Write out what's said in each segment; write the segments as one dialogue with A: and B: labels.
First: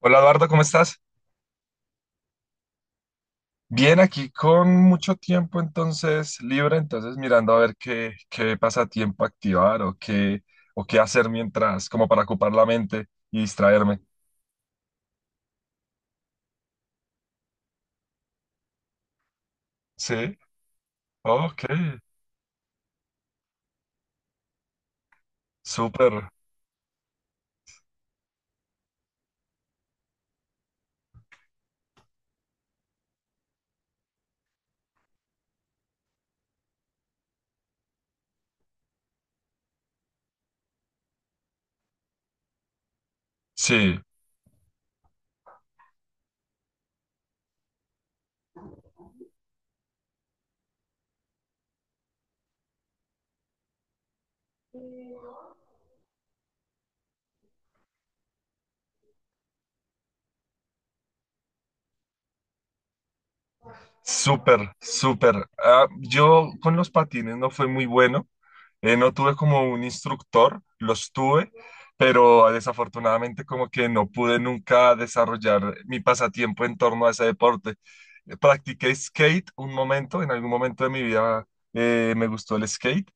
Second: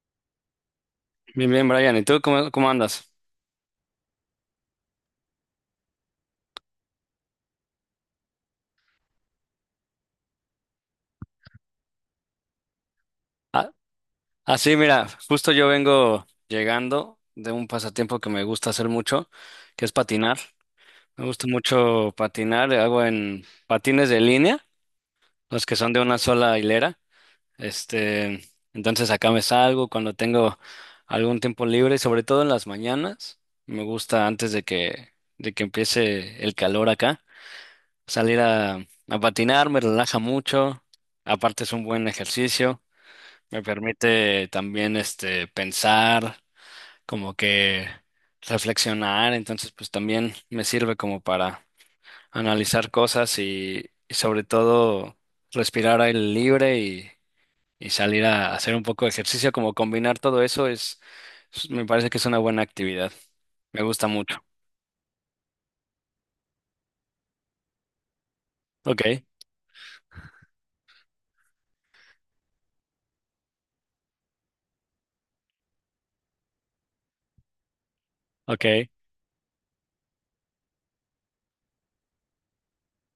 A: Hola Eduardo, ¿cómo estás?
B: Bien, bien, Brian. ¿Y tú cómo andas?
A: Bien, aquí con mucho tiempo entonces libre, entonces mirando a ver qué, qué pasatiempo activar o qué hacer mientras, como para ocupar la mente y
B: Ah,
A: distraerme.
B: ah, sí, mira, justo yo vengo llegando de un pasatiempo que me gusta hacer mucho, que es patinar.
A: Sí,
B: Me gusta
A: ok,
B: mucho patinar, hago en patines de línea, los que son de una
A: súper,
B: sola hilera. Este, entonces acá me salgo cuando tengo algún tiempo libre, sobre todo en las mañanas. Me gusta antes de que empiece el calor acá, salir a patinar, me relaja mucho. Aparte es un buen ejercicio. Me
A: sí,
B: permite también este pensar, como que reflexionar, entonces pues también me sirve como para analizar cosas y sobre todo respirar aire libre y salir a hacer un poco de ejercicio, como combinar todo eso me parece que es una buena actividad. Me gusta mucho.
A: súper, súper. Ah, yo con los patines no fue muy bueno.
B: Ok,
A: No tuve como un instructor, los tuve, pero desafortunadamente como que no pude nunca desarrollar mi pasatiempo en torno a ese deporte.
B: ok.
A: Practiqué skate un momento, en algún momento de mi vida, me gustó el skate.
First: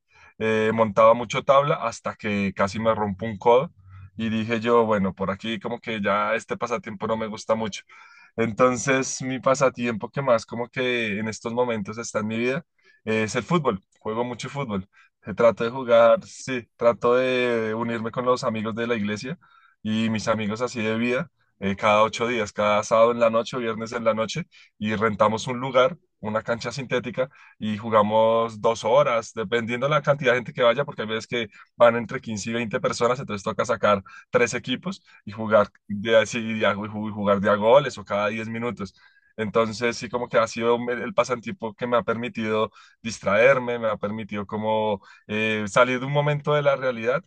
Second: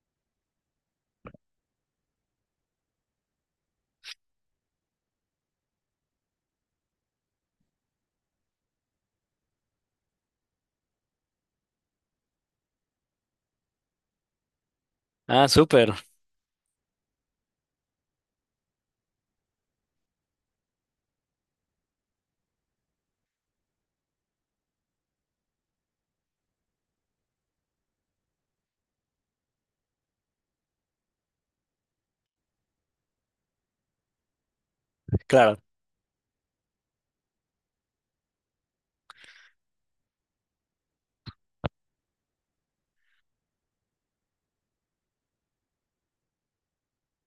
A: Montaba mucho tabla hasta que casi me rompo un codo y dije yo, bueno, por aquí como que ya este pasatiempo no me gusta mucho. Entonces mi pasatiempo que más como que en estos momentos está en mi vida, es el fútbol, juego mucho fútbol. Se
B: Ah,
A: trató de
B: súper,
A: jugar, sí, trato de unirme con los amigos de la iglesia y mis amigos así de vida, cada 8 días, cada sábado en la noche o viernes en la noche, y rentamos un lugar, una cancha sintética, y jugamos 2 horas, dependiendo la cantidad de gente que vaya, porque hay veces que van entre 15 y 20 personas, entonces toca sacar 3 equipos y
B: claro.
A: jugar de, así, y jugar de a goles o cada 10 minutos. Entonces, sí, como que ha sido el pasatiempo que me ha permitido distraerme, me ha permitido como, salir de un momento de la realidad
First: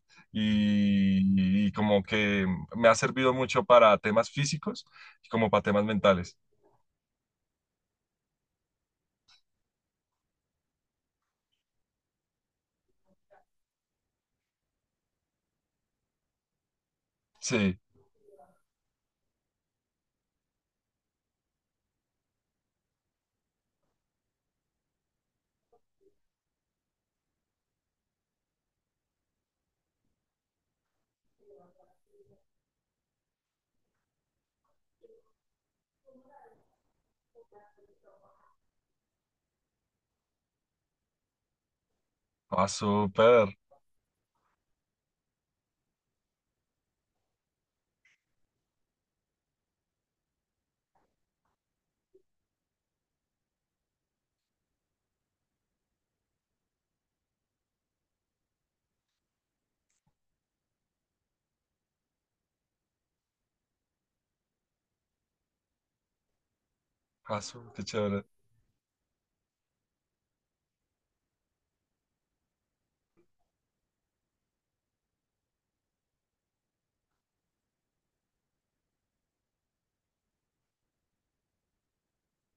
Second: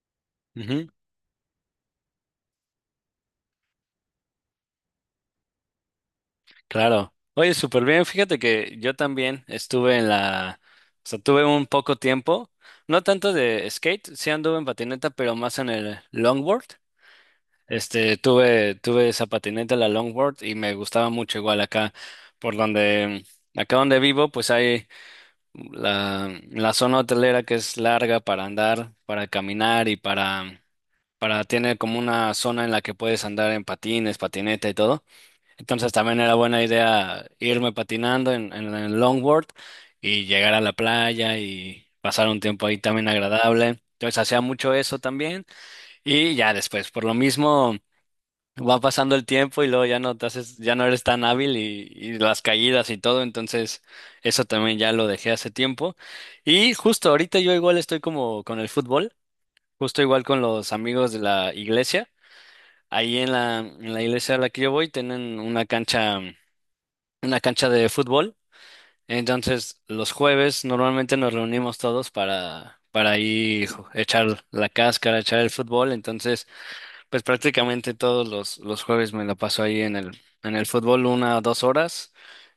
B: Ujú.
A: y como que me ha servido mucho para temas físicos y como para temas mentales.
B: Claro. Oye, súper bien. Fíjate que yo también estuve o sea, tuve un poco tiempo, no tanto de skate, sí anduve en patineta, pero más en el longboard.
A: Sí,
B: Tuve esa patineta, la longboard, y me gustaba mucho igual acá, por donde, acá donde vivo, pues hay la zona hotelera que es larga para andar, para caminar y tiene como una zona en la que puedes andar en patines, patineta y todo. Entonces también era buena idea irme patinando en el longboard y llegar a la playa y pasar un tiempo
A: ah,
B: ahí también
A: súper,
B: agradable. Entonces hacía mucho eso también y ya después, por lo mismo, va pasando el tiempo y luego ya no te haces, ya no eres tan hábil y las caídas y todo, entonces eso también ya lo dejé hace tiempo. Y justo ahorita yo igual estoy como con el fútbol, justo igual con los amigos de la iglesia. Ahí en la iglesia a la que yo voy tienen una cancha una cancha
A: qué
B: de
A: chévere.
B: fútbol. Entonces, los jueves normalmente nos reunimos todos para ahí echar la cáscara, echar el fútbol. Entonces, pues prácticamente todos los jueves me la paso ahí en el fútbol una o dos horas.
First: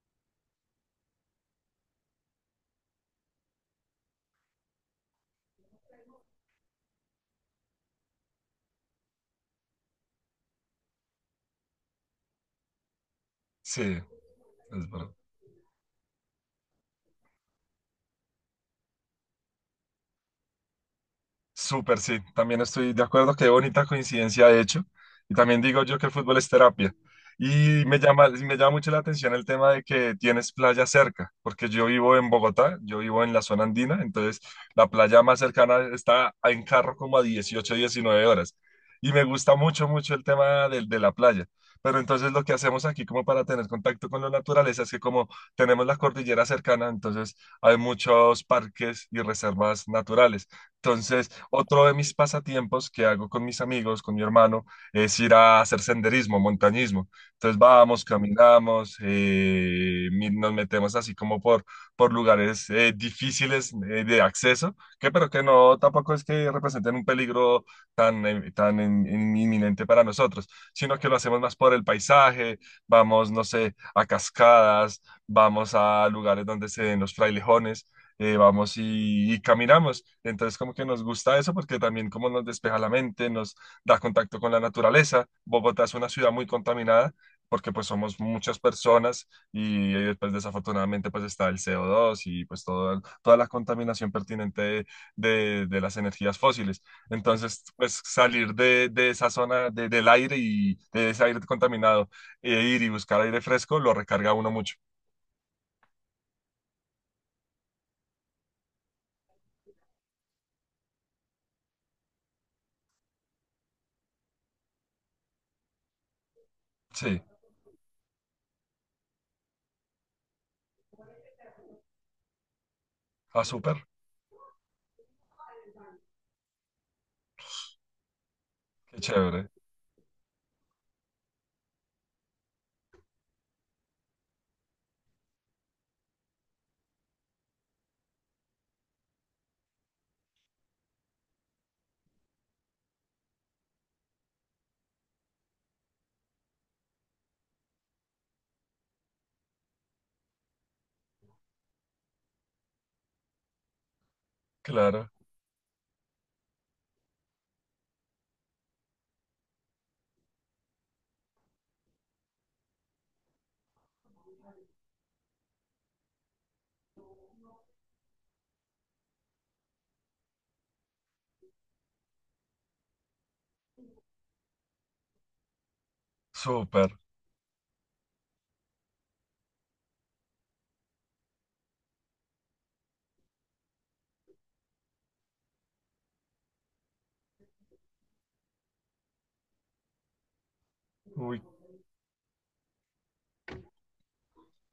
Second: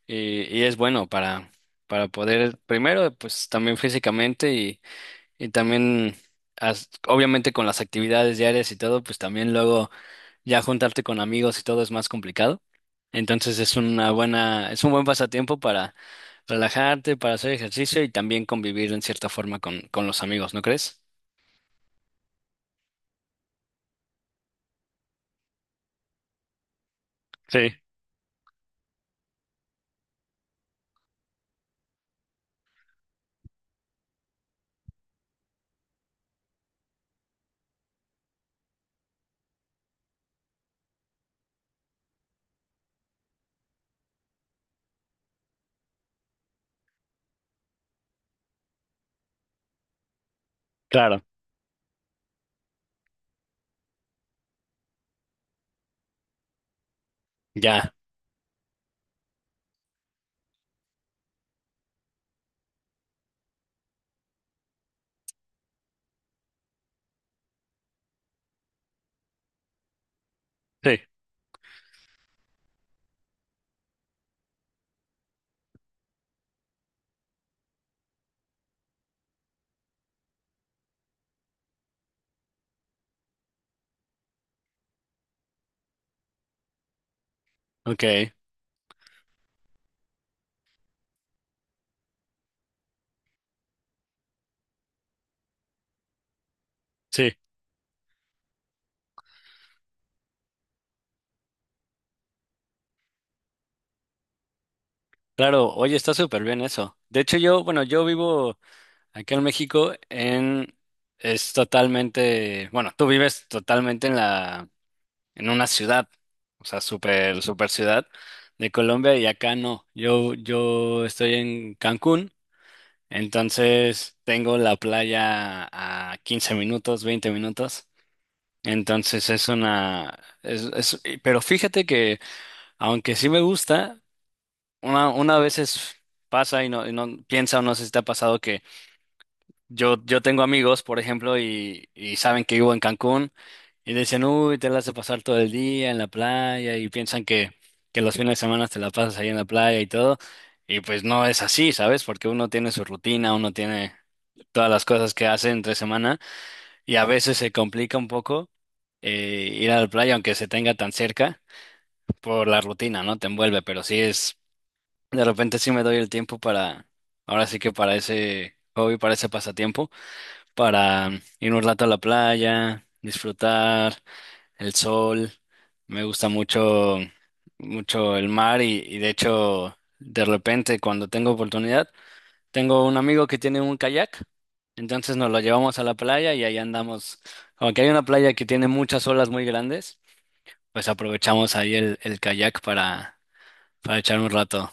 B: Y es bueno para poder, primero, pues también físicamente y también, obviamente con las actividades diarias y todo, pues también luego ya juntarte con amigos y todo es más complicado. Entonces es
A: Sí,
B: una
A: es
B: buena, es un buen
A: verdad.
B: pasatiempo para relajarte, para hacer ejercicio y también convivir en cierta forma con los amigos, ¿no crees?
A: Súper, sí, también estoy de acuerdo, qué bonita coincidencia de hecho. Y también digo yo que el fútbol es terapia.
B: Sí,
A: Y me llama mucho la atención el tema de que tienes playa cerca, porque yo vivo en Bogotá, yo vivo en la zona andina, entonces la playa más cercana está en carro como a 18, 19 horas. Y me gusta mucho, mucho el tema de la playa. Pero entonces lo que hacemos aquí como para tener contacto con la naturaleza es que como tenemos la cordillera cercana, entonces hay muchos parques y reservas naturales.
B: claro.
A: Entonces, otro de mis pasatiempos que hago con mis amigos, con mi hermano, es ir a hacer senderismo, montañismo. Entonces
B: Ya.
A: vamos, caminamos, nos metemos así como por lugares difíciles de acceso, que pero que no tampoco es que representen un peligro tan, tan inminente para nosotros,
B: Sí.
A: sino que lo hacemos más por el paisaje, vamos, no sé, a cascadas, vamos a lugares donde se den los frailejones, vamos y caminamos. Entonces como que nos gusta eso porque también como nos despeja la mente, nos da contacto con la naturaleza. Bogotá es una ciudad muy contaminada porque pues
B: Ok,
A: somos muchas personas y después desafortunadamente pues está el CO2 y pues toda la contaminación pertinente de, de las energías fósiles.
B: sí,
A: Entonces pues salir de esa zona del aire y de ese aire contaminado e ir y buscar aire fresco lo recarga a uno mucho.
B: claro, oye, está súper bien eso. De hecho, yo, bueno, yo vivo aquí en México es totalmente, bueno, tú vives totalmente en una ciudad, o sea,
A: Sí,
B: súper, súper ciudad de Colombia y acá no. Yo estoy en Cancún,
A: ah, súper,
B: entonces tengo la playa a 15 minutos, 20 minutos.
A: qué
B: Entonces es
A: chévere,
B: una, es- y- pero fíjate que aunque sí me gusta, una veces pasa y no piensa o no sé si te ha pasado que yo tengo amigos, por ejemplo, y saben que vivo en Cancún. Y dicen, uy, te la hace pasar todo el día en la playa y piensan que los fines de semana te la pasas ahí en la playa y todo. Y pues no es así, ¿sabes? Porque uno tiene su rutina, uno tiene todas las
A: claro.
B: cosas que hace entre semana y a veces se complica un poco ir a la playa, aunque se tenga tan cerca, por la rutina, ¿no? Te envuelve, pero de repente sí me doy el tiempo para, ahora sí que para ese hobby, para ese pasatiempo, para ir un rato a la playa, disfrutar el sol, me gusta
A: Súper.
B: mucho, mucho el mar y de hecho, de repente cuando tengo oportunidad, tengo un amigo que tiene un kayak, entonces nos lo llevamos a la playa y ahí andamos. Aunque hay una playa que tiene muchas olas muy grandes, pues
A: Uy,
B: aprovechamos ahí el kayak para echar un rato.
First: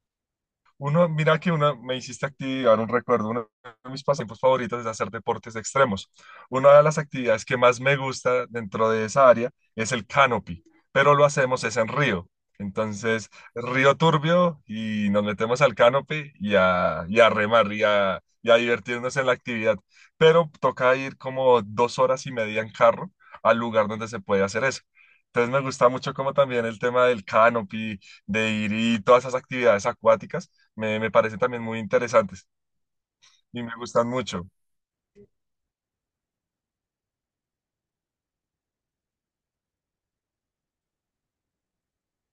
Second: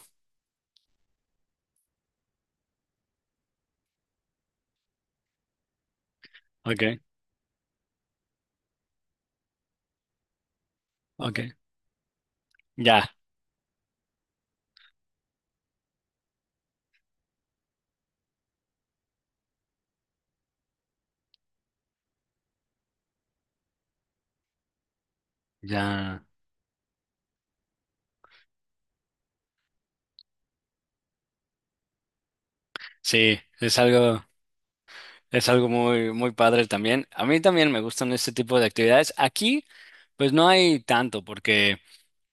A: uno, mira que uno me hiciste activar un recuerdo. Uno de mis pasatiempos favoritos es hacer deportes extremos. Una de las
B: Okay,
A: actividades que más me gusta dentro de esa área es el canopy, pero lo
B: okay.
A: hacemos es en río.
B: Ya,
A: Entonces, río turbio y nos metemos al canopy y a remar y a divertirnos en la actividad. Pero toca ir como 2 horas y media en carro al lugar donde se puede hacer eso. Entonces me gusta mucho
B: ya.
A: como también el tema del canopy, de ir, y todas esas actividades acuáticas me, me parecen también muy interesantes
B: Sí,
A: y me
B: es
A: gustan
B: algo,
A: mucho.
B: es algo muy, muy padre también. A mí también me gustan este tipo de actividades. Aquí, pues no hay tanto porque...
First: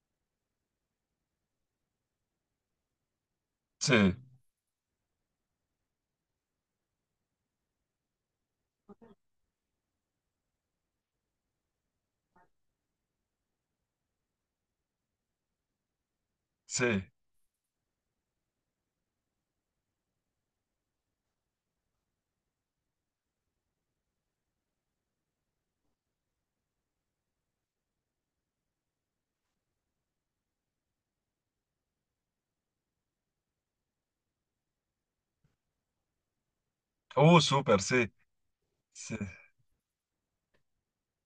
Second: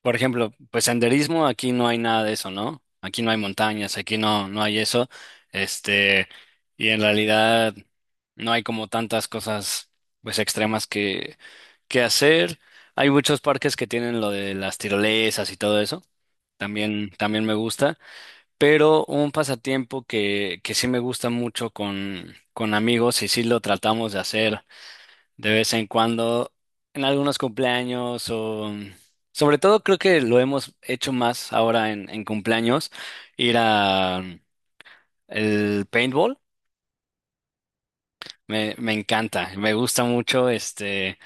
B: Por ejemplo, pues senderismo, aquí no hay nada de eso, ¿no? Aquí no hay montañas,
A: Sí,
B: aquí no, no hay eso. Este, y en realidad no hay como tantas cosas, pues extremas que hacer. Hay muchos parques que tienen lo de las tirolesas y todo eso.
A: sí.
B: También, también me gusta. Pero un pasatiempo que sí me gusta mucho con amigos y sí lo tratamos de hacer de vez en cuando, en algunos cumpleaños o... Sobre todo creo que lo hemos hecho más ahora en cumpleaños, ir a el paintball.
A: Súper, sí.
B: Me
A: Sí.
B: encanta, me gusta mucho, este,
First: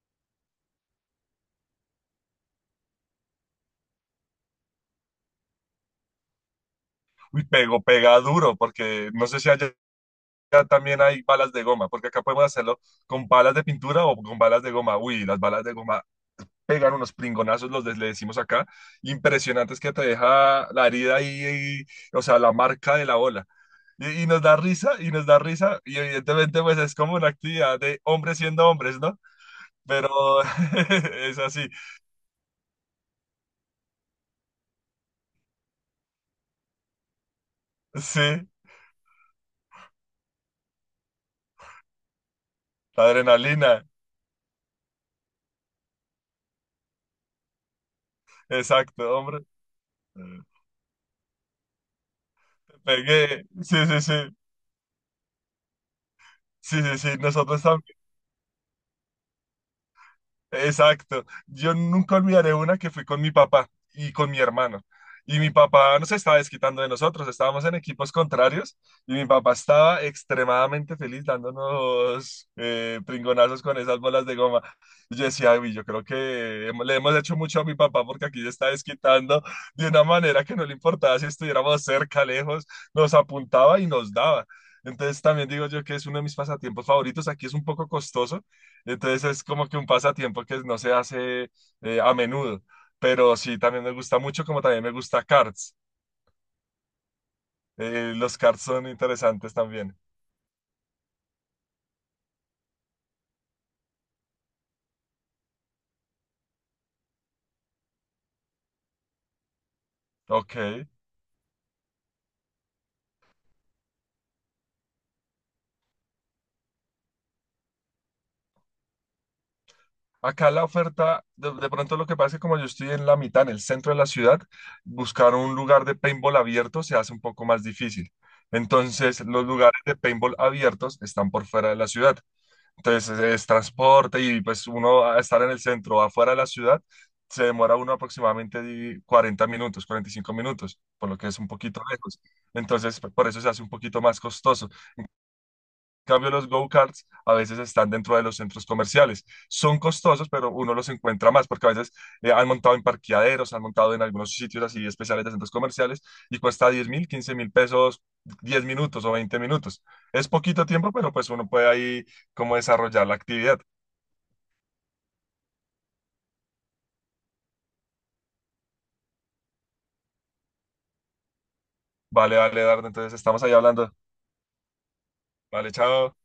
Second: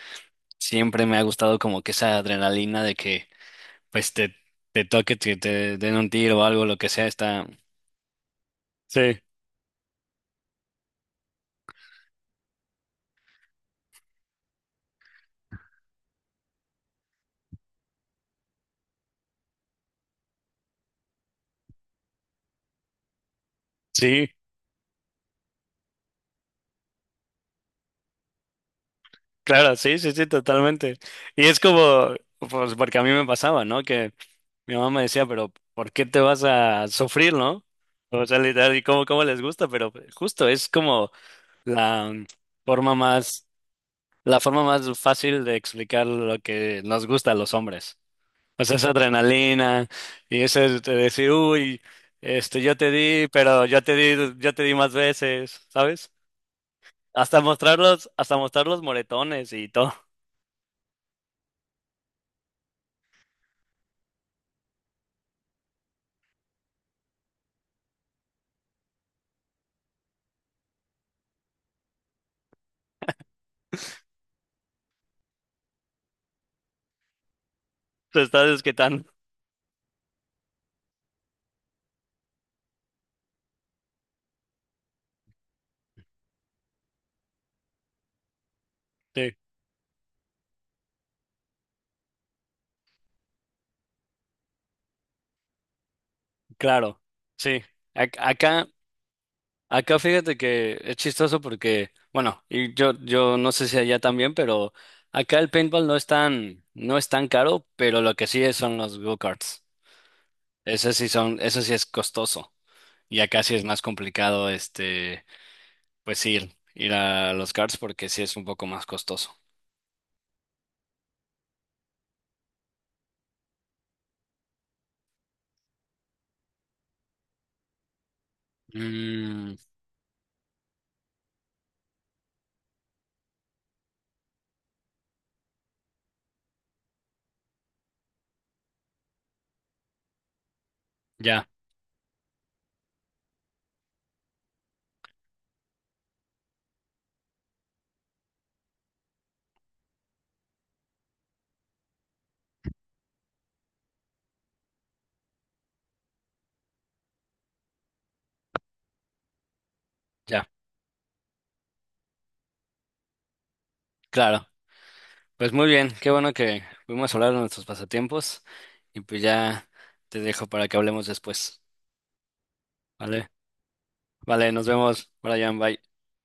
B: siempre me ha gustado como que esa adrenalina de que pues te toque, te den un tiro o algo, lo que sea,
A: Uy,
B: está...
A: pego, pega duro, porque
B: Sí,
A: no sé si allá también hay balas de goma, porque acá podemos hacerlo con balas de pintura o con balas de goma. Uy, las balas de goma pegan unos pringonazos, le decimos acá, impresionantes que te deja la herida ahí, y- o sea, la marca de la bola. Y
B: sí.
A: nos da risa, y nos da risa, y evidentemente pues es como una actividad de hombres siendo hombres, ¿no?
B: Claro, sí, sí,
A: Pero
B: sí, totalmente.
A: es
B: Y es
A: así.
B: como, pues porque a mí me pasaba, ¿no? Que mi mamá me decía, pero ¿por qué te vas a sufrir, no? O sea,
A: Sí,
B: literal, y cómo les gusta, pero justo es como la forma
A: la
B: más,
A: adrenalina,
B: la forma más fácil de explicar lo que nos gusta a los hombres. O sea, esa
A: exacto, hombre.
B: adrenalina y ese de decir, uy, este, yo te di,
A: Pegué,
B: pero
A: sí, sí, sí,
B: yo te di más veces, ¿sabes?
A: sí, sí, sí,
B: Hasta mostrar los, hasta mostrar los moretones y todo.
A: exacto. Yo nunca olvidaré una que fui con mi papá y con mi hermano. Y mi papá no se estaba desquitando de nosotros, estábamos en equipos contrarios y mi papá estaba extremadamente feliz dándonos, pringonazos con esas bolas de goma. Y yo decía, "Uy, yo creo que le hemos hecho mucho a mi papá
B: Te
A: porque aquí
B: estás
A: se está
B: desquitando.
A: desquitando de una manera que no le importaba si estuviéramos cerca, lejos, nos apuntaba y nos daba". Entonces también digo yo que es uno de mis pasatiempos favoritos. Aquí es un poco costoso, entonces
B: Sí,
A: es como que un pasatiempo que no se hace, a menudo, pero sí, también me gusta mucho, como también me gusta cards.
B: claro, sí. Ac-
A: Los cards
B: Acá,
A: son interesantes también.
B: acá fíjate que es chistoso porque, bueno, y yo no sé si allá también, pero acá el paintball no es tan caro, pero lo que sí es son los go-karts.
A: Ok.
B: Eso sí es costoso. Y acá sí es más complicado, este, pues ir, ir a los karts porque sí es un poco más costoso.
A: Acá la oferta, de pronto lo que pasa es que como yo estoy en la mitad, en el centro de la ciudad, buscar un lugar de paintball abierto se hace un poco más difícil. Entonces, los
B: Mm,
A: lugares de paintball abiertos están por fuera de la ciudad. Entonces es transporte y pues uno a estar en el centro, o afuera de la ciudad, se demora uno aproximadamente 40 minutos, 45 minutos, por lo que es
B: ya,
A: un poquito lejos. Entonces por eso se hace un poquito más costoso. En cambio, los go-karts a veces están dentro de los centros comerciales. Son costosos, pero uno los encuentra más porque a veces, han montado en parqueaderos, han montado en algunos sitios así especiales de centros comerciales y cuesta 10.000, 15.000 pesos 10 minutos o 20 minutos. Es
B: ya,
A: poquito tiempo, pero pues uno puede ahí como desarrollar la actividad.
B: claro. Pues muy bien, qué bueno que pudimos hablar de nuestros pasatiempos y pues ya te dejo para que hablemos después.
A: Vale, vale, Dardo, entonces
B: Vale,
A: estamos ahí hablando.
B: vale, nos vemos, Brian,
A: Vale,
B: bye.
A: chao.